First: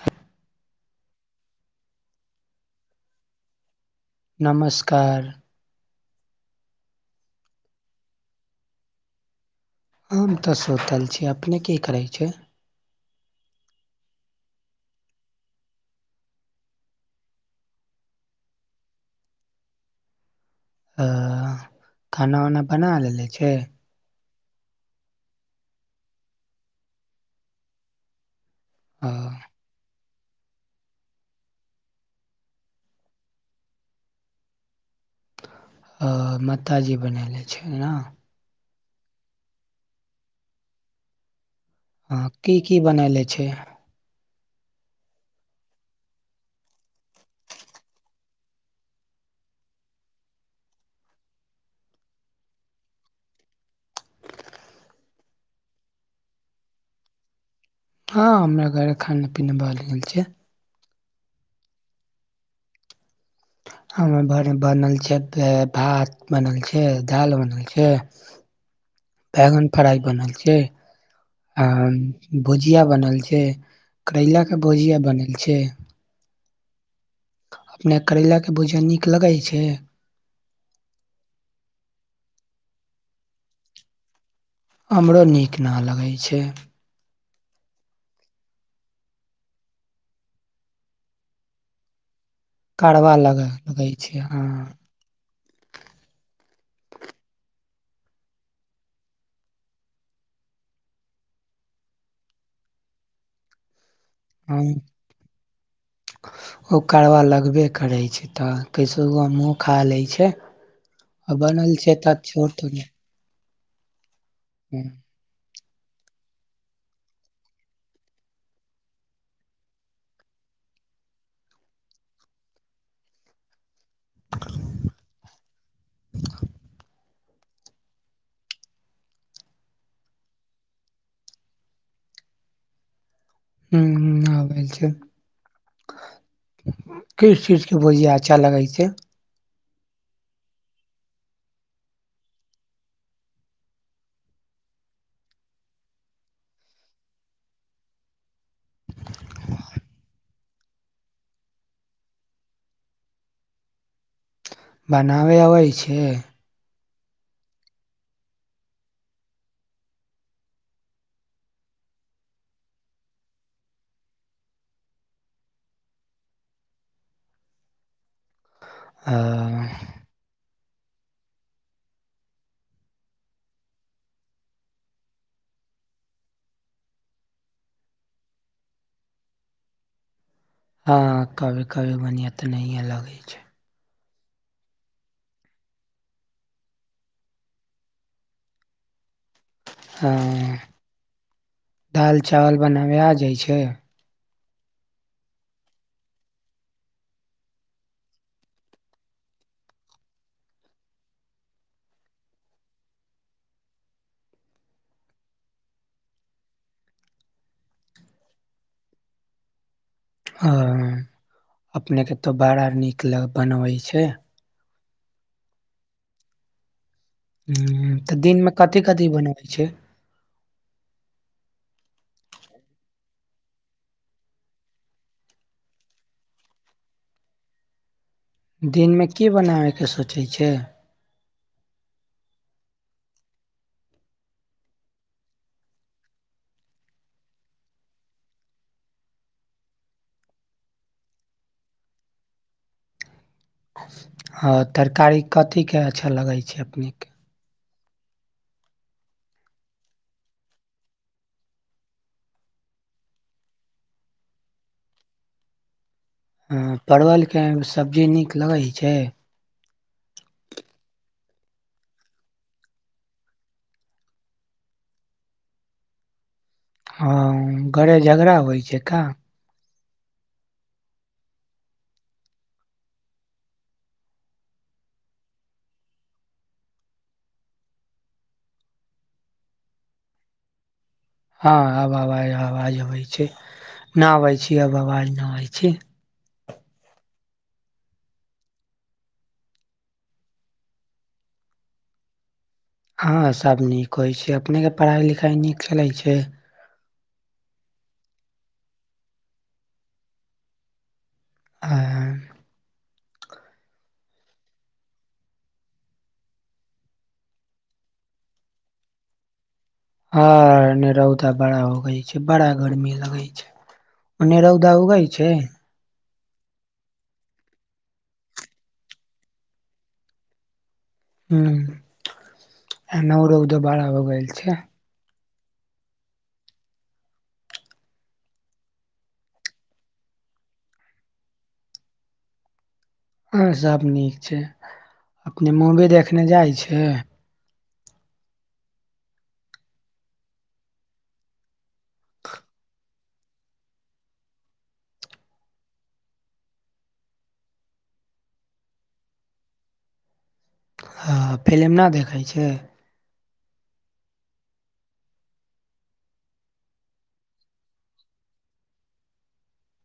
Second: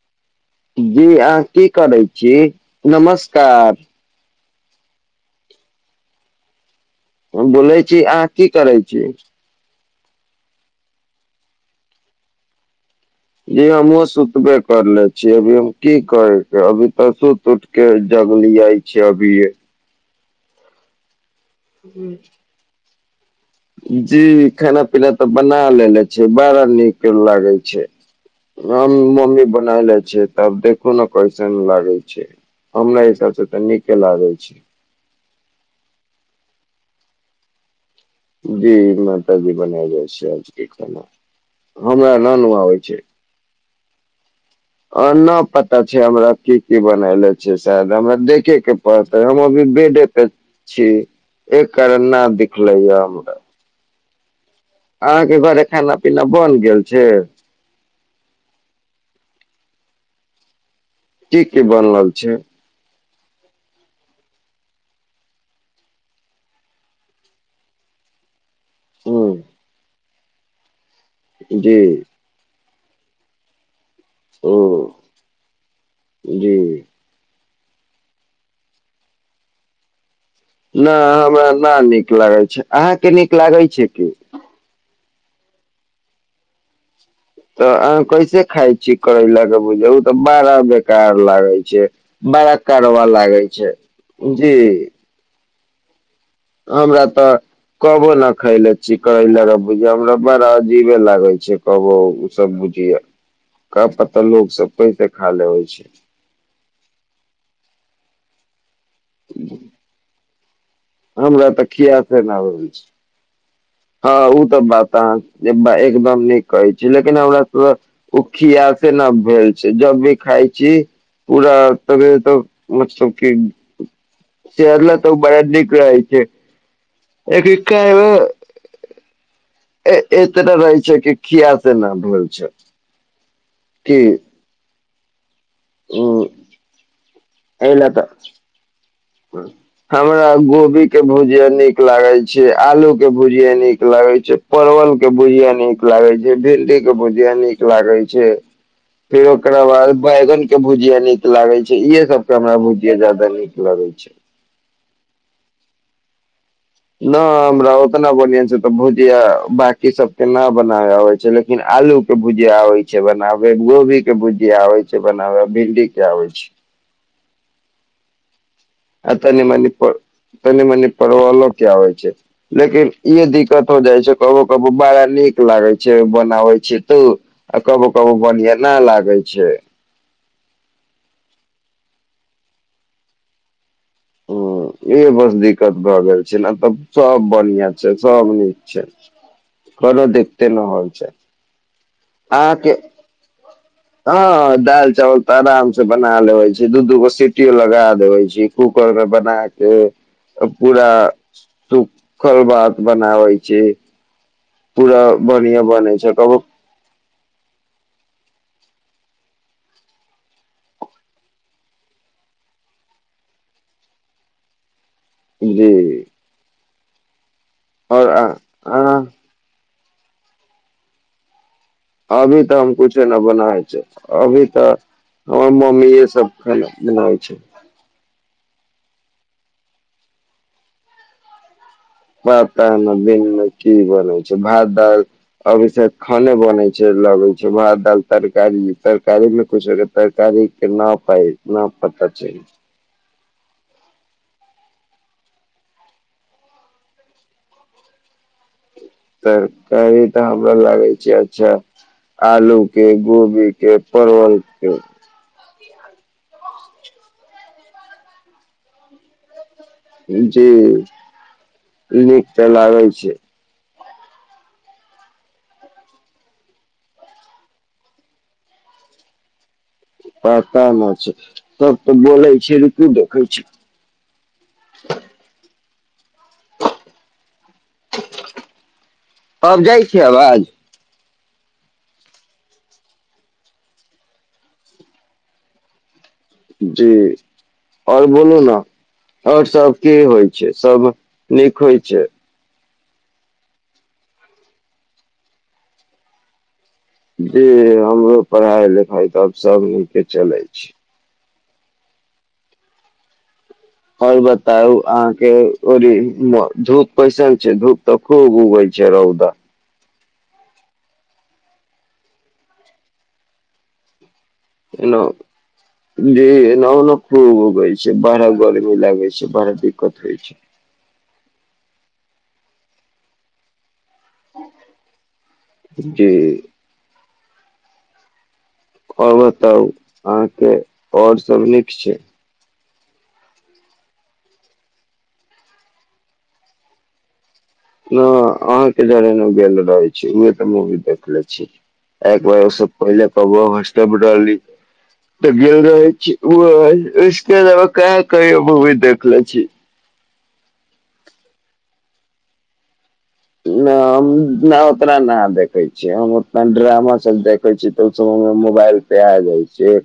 आ। जी अहाँ की करै छी नमस्कार। नमस्कार। बोलै छी अहाँ की करै छी। हम तऽ सोतल छी अपने की करै छै। जी हमहहुँ सुतबे करले छीियै अभी हम की करै अभी तऽ सुति उठके जगलियियइ छीिय अभीे। ह। खानान वना बना लेले ले छै। जी खाना पीना तऽ बना लेे छ बड़ा नीक लागे छै। हम अ मम्मी बनाएल छै। तब देखू ने कैसन लागे छै हमरा हिसाबसँ तऽ नीके लागे छै। आ माताजी बनाले छै ने। जी मात जी बनाए जाइ छै आजके खाना। हमरा हँ न नु की आबै की बनायले छै। आ नहि पता छै हमरा की की बनले छै शायद हमरा देखे के पड़त हम अभी बेडे पे छी एक कारण न दिखले य हमरा। अहाँके घरे खाना पीना बन गेल छै। हँ हमरा घर खाना पीना बल गेल छै। की की बनल छै। ह बनल छै भात बनल छै दाल बनल छै। ह बैगन फड़इ बनल छैै। अ जी भुजिया बनल छै। [unintelligible] ओ करैलाके भुजिया बनल छै। जी। अपने करैलाके भूजा नीक लगै छै। नहि हमरा न नीक लागैत छै अहाँके नीक लागैत छै की। हमरो नीक न लगै छै। तऽ अहाँ कैसे खााय छीिय करैला के बुझ ओ तऽ बड़ा बेकार लागै छै। बालक कार करवा लग लागे छै लगै हँ जी। हमरा तऽ कबो ने खयले छीिय कहै ल बुझिय हमरा बड़ा अजीबे लागे छै कबो ओ सब बुझिय प। तऽ लोकोग हम सब पैसे खा लेबै छै। सित कैसहुो मुँह खा लै छै। आ हमरा बनल तखीिया तऽ छै ने। छोट हुं हँ ओ तऽ बात ह एकदम नीक कहै छी लेकिन हमरा सब ओ खिय से न भेल छै जब भी खााय छी पूरा त मतलब क। शहरला तऽ बड़ा नीक रहै छै। एक एतना रहै छै कि खिया से नहि भेलल छै। ह की आ भ छै। उ किस एहि चीजके लए तऽ बोजिया अच्छा लगै छै। हमरा गोभी के भुजिया नीक लागे छै आलू के भुजिया नीक लागे छै परवल के भुजिया नीक लागे छै भिंडी के भुजिया नीक लागे छै फेर ओकरा बाद बैंगन के भुजिया नीक लागे छै इहे सब के हमरा भुजिया जाद नीक लगे छै। छै। बनाबय अबै छै। नहि हमरा ओतना बढ़आं छै तऽ भुजिया बकी सबके नहि बनाबै आबै छै लेकिन आलू के भुजिया आबै छै बनाबे गोभी के भुजिया आबै छै बनाबे भिंडी के आबै छै। अ आ तनि मनिप। तनी मनी पवलो क्य होइ छै लेकिन ई दिक्कत हो जाइ छै कबो कबो बड़ा नीक लागे छै बनाबै छै तू आ कबो कबो बढ़िआ न लागे छै। हँ कवि कवि मने त नहि अ अलग ह छै। ह इह बस दिक्कत भए गेल छै ने तब सब बढ़िआँ छै सब नीक छै। घरो हँ देखते न होइ छै। दाल चावल अहाँके बनाबे आ जाइ छै। हँ दाल चावल तऽ आराम से बना लेवे छै दू दूगो सीटियो लगा देवे छै कूकर के बना के पूरा सुखल भात बनावे छै पूरा बढ़िया बने छै को। ह अपनेके तो बड़ा नीक ल बनबै छै। जी। ह आओर तऽ दिनमे कथिी अहाँ कथिी बनबै छै। अभी तऽ हम कुछ। बनाइ छै अभी तऽ हमर मम्मीे सब ख बनाै छै। दिनमे की बनाबयके सोचै छै। प दिन मे की बनै छै भात दाल अभ खाने बनै छै लगै छै भात दाल तरकारी तरकारी मे कछ तरकारी के नहि पाय पता चल। हँ तरकारी कथीके अच्छा लगै छै अपनेके। तरकारी तऽ हमरा लागै छै अच्छा आलू के गोभी के परवल के। ह पढ़वल। के सब्जी नीक लगै छै। जी लीक त लागै छै। हँ घरे झगड़ा होइ छै क। पतामे छै तब तऽ बोलै छै र कु देखै छै। अब जाइ छिय आवाज हँ आब आवाज आवाज अबै छै नहि अबै छी आब आवाज नहि अबै छी। जी आओर बोलू ने आओर सब की होइ छै सब नीक होइ छै। हँ सभ नीक होइ छै अपनेके पढ़ाइ लिखाइ नीक चलैत छै। जी हमरो पढ़ाइ लिखाइ तऽ आब सभ मिलके चलै छी। आ। आओर बताउ अहाँके ओ धूप कैसन छै धूप तऽ खूब उगै छै रौदा। हँ रौदा भड़ा हो गाय छै बड़ा गरमी लगई छै। ओने रौदा उगाय छै। ज एना ओना खूब उगै छै बड़ा गर्मी लागै छै बड़ा दिक्कत होइ छै। हू ए नरौद ब भ गेल छै। जेी। आओर बताउ अहाँके आओर सभ नीक छै। हँ सभ नीक छै अपने मूवी देखने जाइ छै। न अहाँ के रे गेल रहे छी उह तऽ मूवी देखले छी एक बार ओ सब पहिले क रहली तऽ गेल रहे छी उसके अलावा कह कहियो मूवी देखले छी। हँ फिलिम नहि देखै छै। नहि हम नहि उतना नहि देखै छियै हम ओतना ड्रामा सभ देखै छियै तऽ ओसभ मोबाइल पे आ जाइ छिय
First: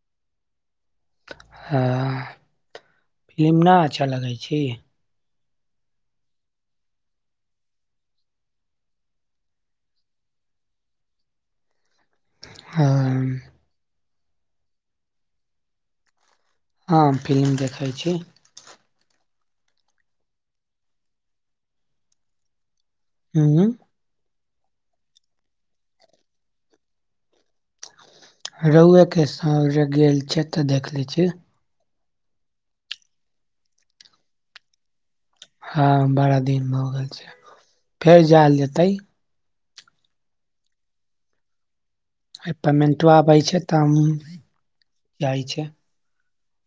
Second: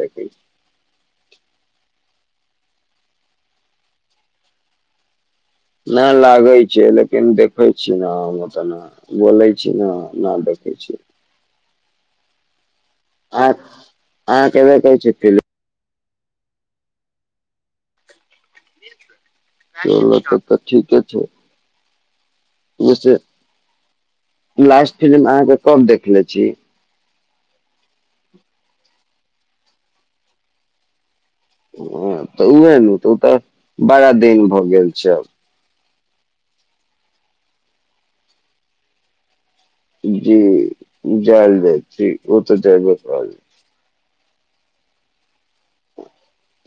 देखै छी। ह फिलिम नहि अच्छा लगै छी। नहि लागै छै लेकिन देखै छी ने हम ओ तऽ बोलै छी ने नहि देखैत छी। ह। आ आ कमे कै ची हँ फिलि्म देखै छी। चलो तऽ तऽ ठीके छै। ओ से हम्म लास्ट फिलिम अहाँके कब देखनेे छी। रोहुए के सा जे गेल छै तऽ देख ले छी। ह तऽ उएहे ने तऽ ओ तऽ बारा दिन भऽ गेल छै। हँ बारा दिनमे हो गेल छै फेर जयल जेतै। जी जयदव पेमेंटो आबै छै तऽ जाइ छै।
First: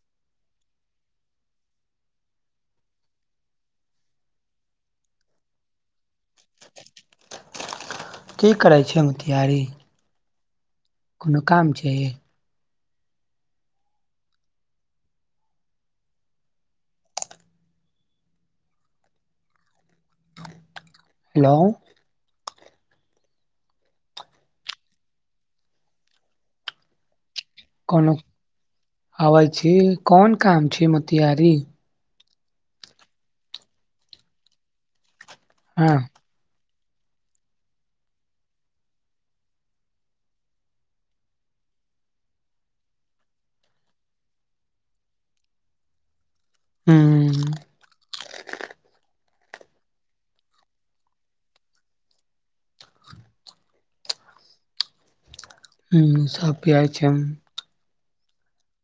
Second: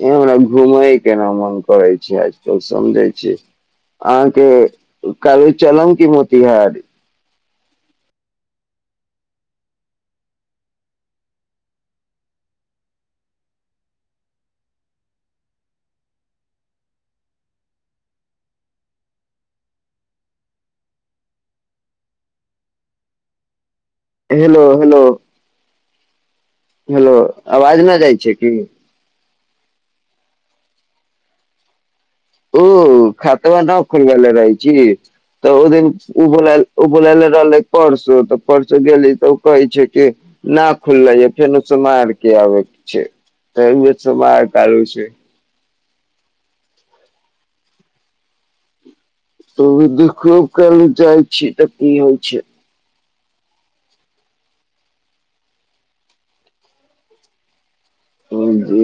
हमरा घुमै केना मन करै छै आज तल समझै छी अहाँके कालू चलम क मोतिहारी। की करै छै ओ तैयारी। कोनो काम छै। हेलो। Hello hello. हेलो। आवाज न कोनो जाइ छै की आबै छै कोन काम प छै मतिआरीी। ओ खात बाद खल बल रहै छै। तऽ ओदिन हँ ओ बोल ओ बुलले रहले परसो तऽ परसो गेली तऽ ओ कहे छै के ना खुलले ह फेन समहार के आबे छै त समहार कालू छै। हू। त देख काल चाह छी त की होइ छै। ह मस प छै। ह जी।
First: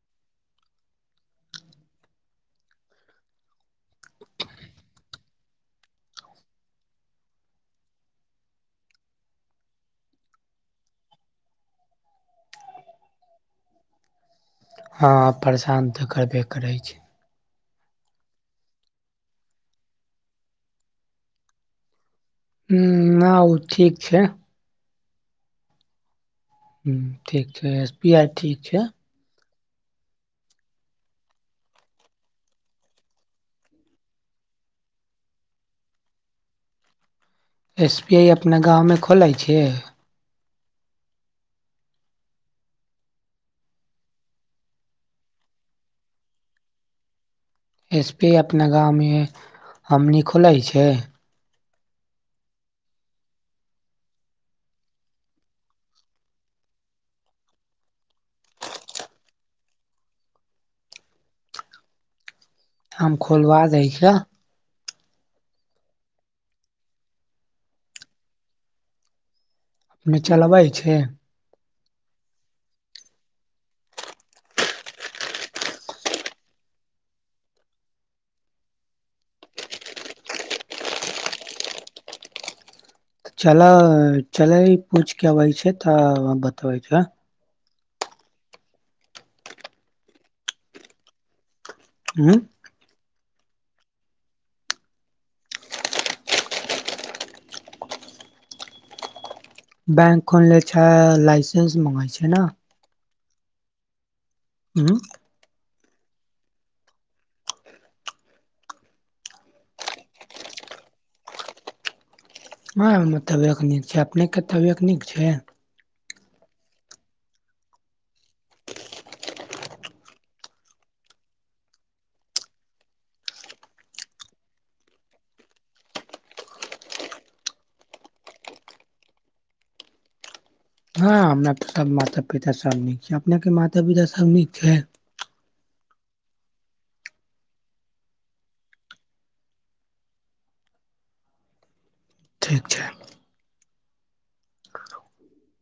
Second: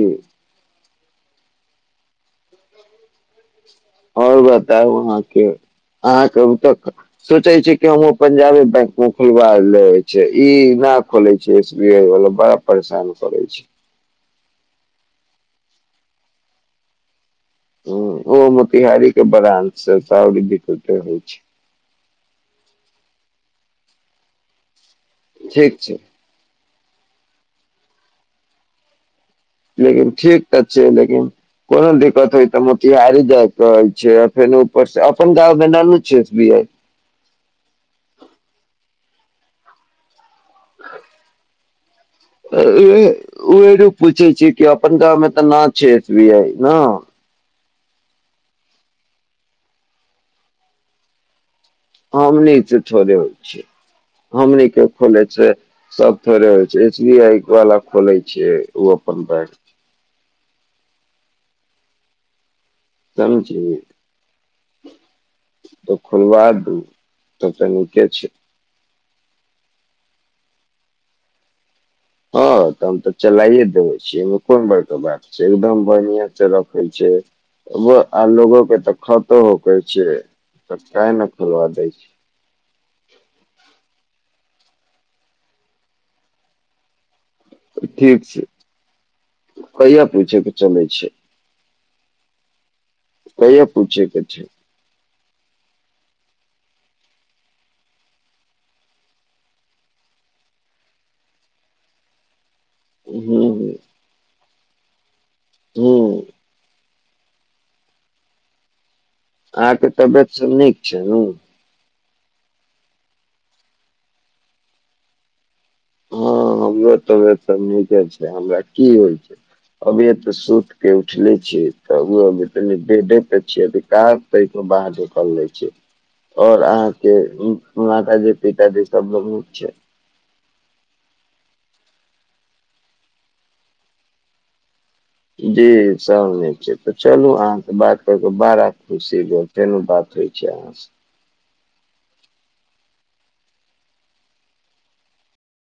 आओर बताउ अहाँके अहाँके तऽ सोचै छै कि हमूँ पंजाबे बैंक मे खोलबा ले छै ई नहि खोले छै एस बी आई वाला बड़ा परेशान करै छै। हँ परेशान तऽ करबे करै छै। ह ओ मोतिहारी के बड़ंसँओरी बत होइ छै। ह आ ओ ठीक छै। ठीक छै। ह ठीक छै एस पी आइ ठीक छै। लेकिन ठीक तऽ छै लेकिन कोनो दिक्कत होइ तऽ मोतिहारी जायके रहै छै फेर ऊपरसँ अपन गाँवमे नानू छैी आ। एस बी आइ अपना गाँवमे खोलै छियै। ओरो पूछै छ कि अपन गाँव मे तऽ ना छै एस बी आई ने। एस पी अपना गामवमे हमनी खोलै छै। हमनी त थोड़े होइ छै हमने खोले छै सब थोड़े होइ छै एच बी आई वाला खोलै छैै ओ अपन बैक हम खोलवा दै छियह त खनबा दू तब तऽ नीके छै। अपने चलाबइ छै। हँ तऽ हम तऽ चलाइए देबै छीियै एहिमे कोन बड़के बात छै एकदम बढ़िआं से रखै छै आ लोगो के तऽ खतो करै छै तऽ काह ने खेलवा दै छै। चल चल ई पूछ कवइ छै तऽ बताबै छै। ठीक छै कहिया पूछेके चलै छै। हँ। कहि पूछिे के छै। बैंक खोन ले छ लाइसेंस मंगाइ छै ने हू ह। हँ। हू। आ के तबियत सब नीक छै न। हँ त व्यकनिक छै अपने के त व्यकनिक छै। हँ हमरो त त नीके छै हमरा की होइ छै अभी ए तऽ सुति क उठले छियै त अभी तनि ेडे पे छिय अधिक तो बाहर झकल लै छ आओर अहाँके माता जी पिताजी सभ बहुत छै। हँ हमना सब माता पिता सब नीक छै अपने के माता पिता सब नीक छै। जी सभ नहि छै तऽ चलू अहाँसँ बात क कऽ बड़ा खुशी ग तेहनो बात होइ छै अहाँसँ। ठीक छै।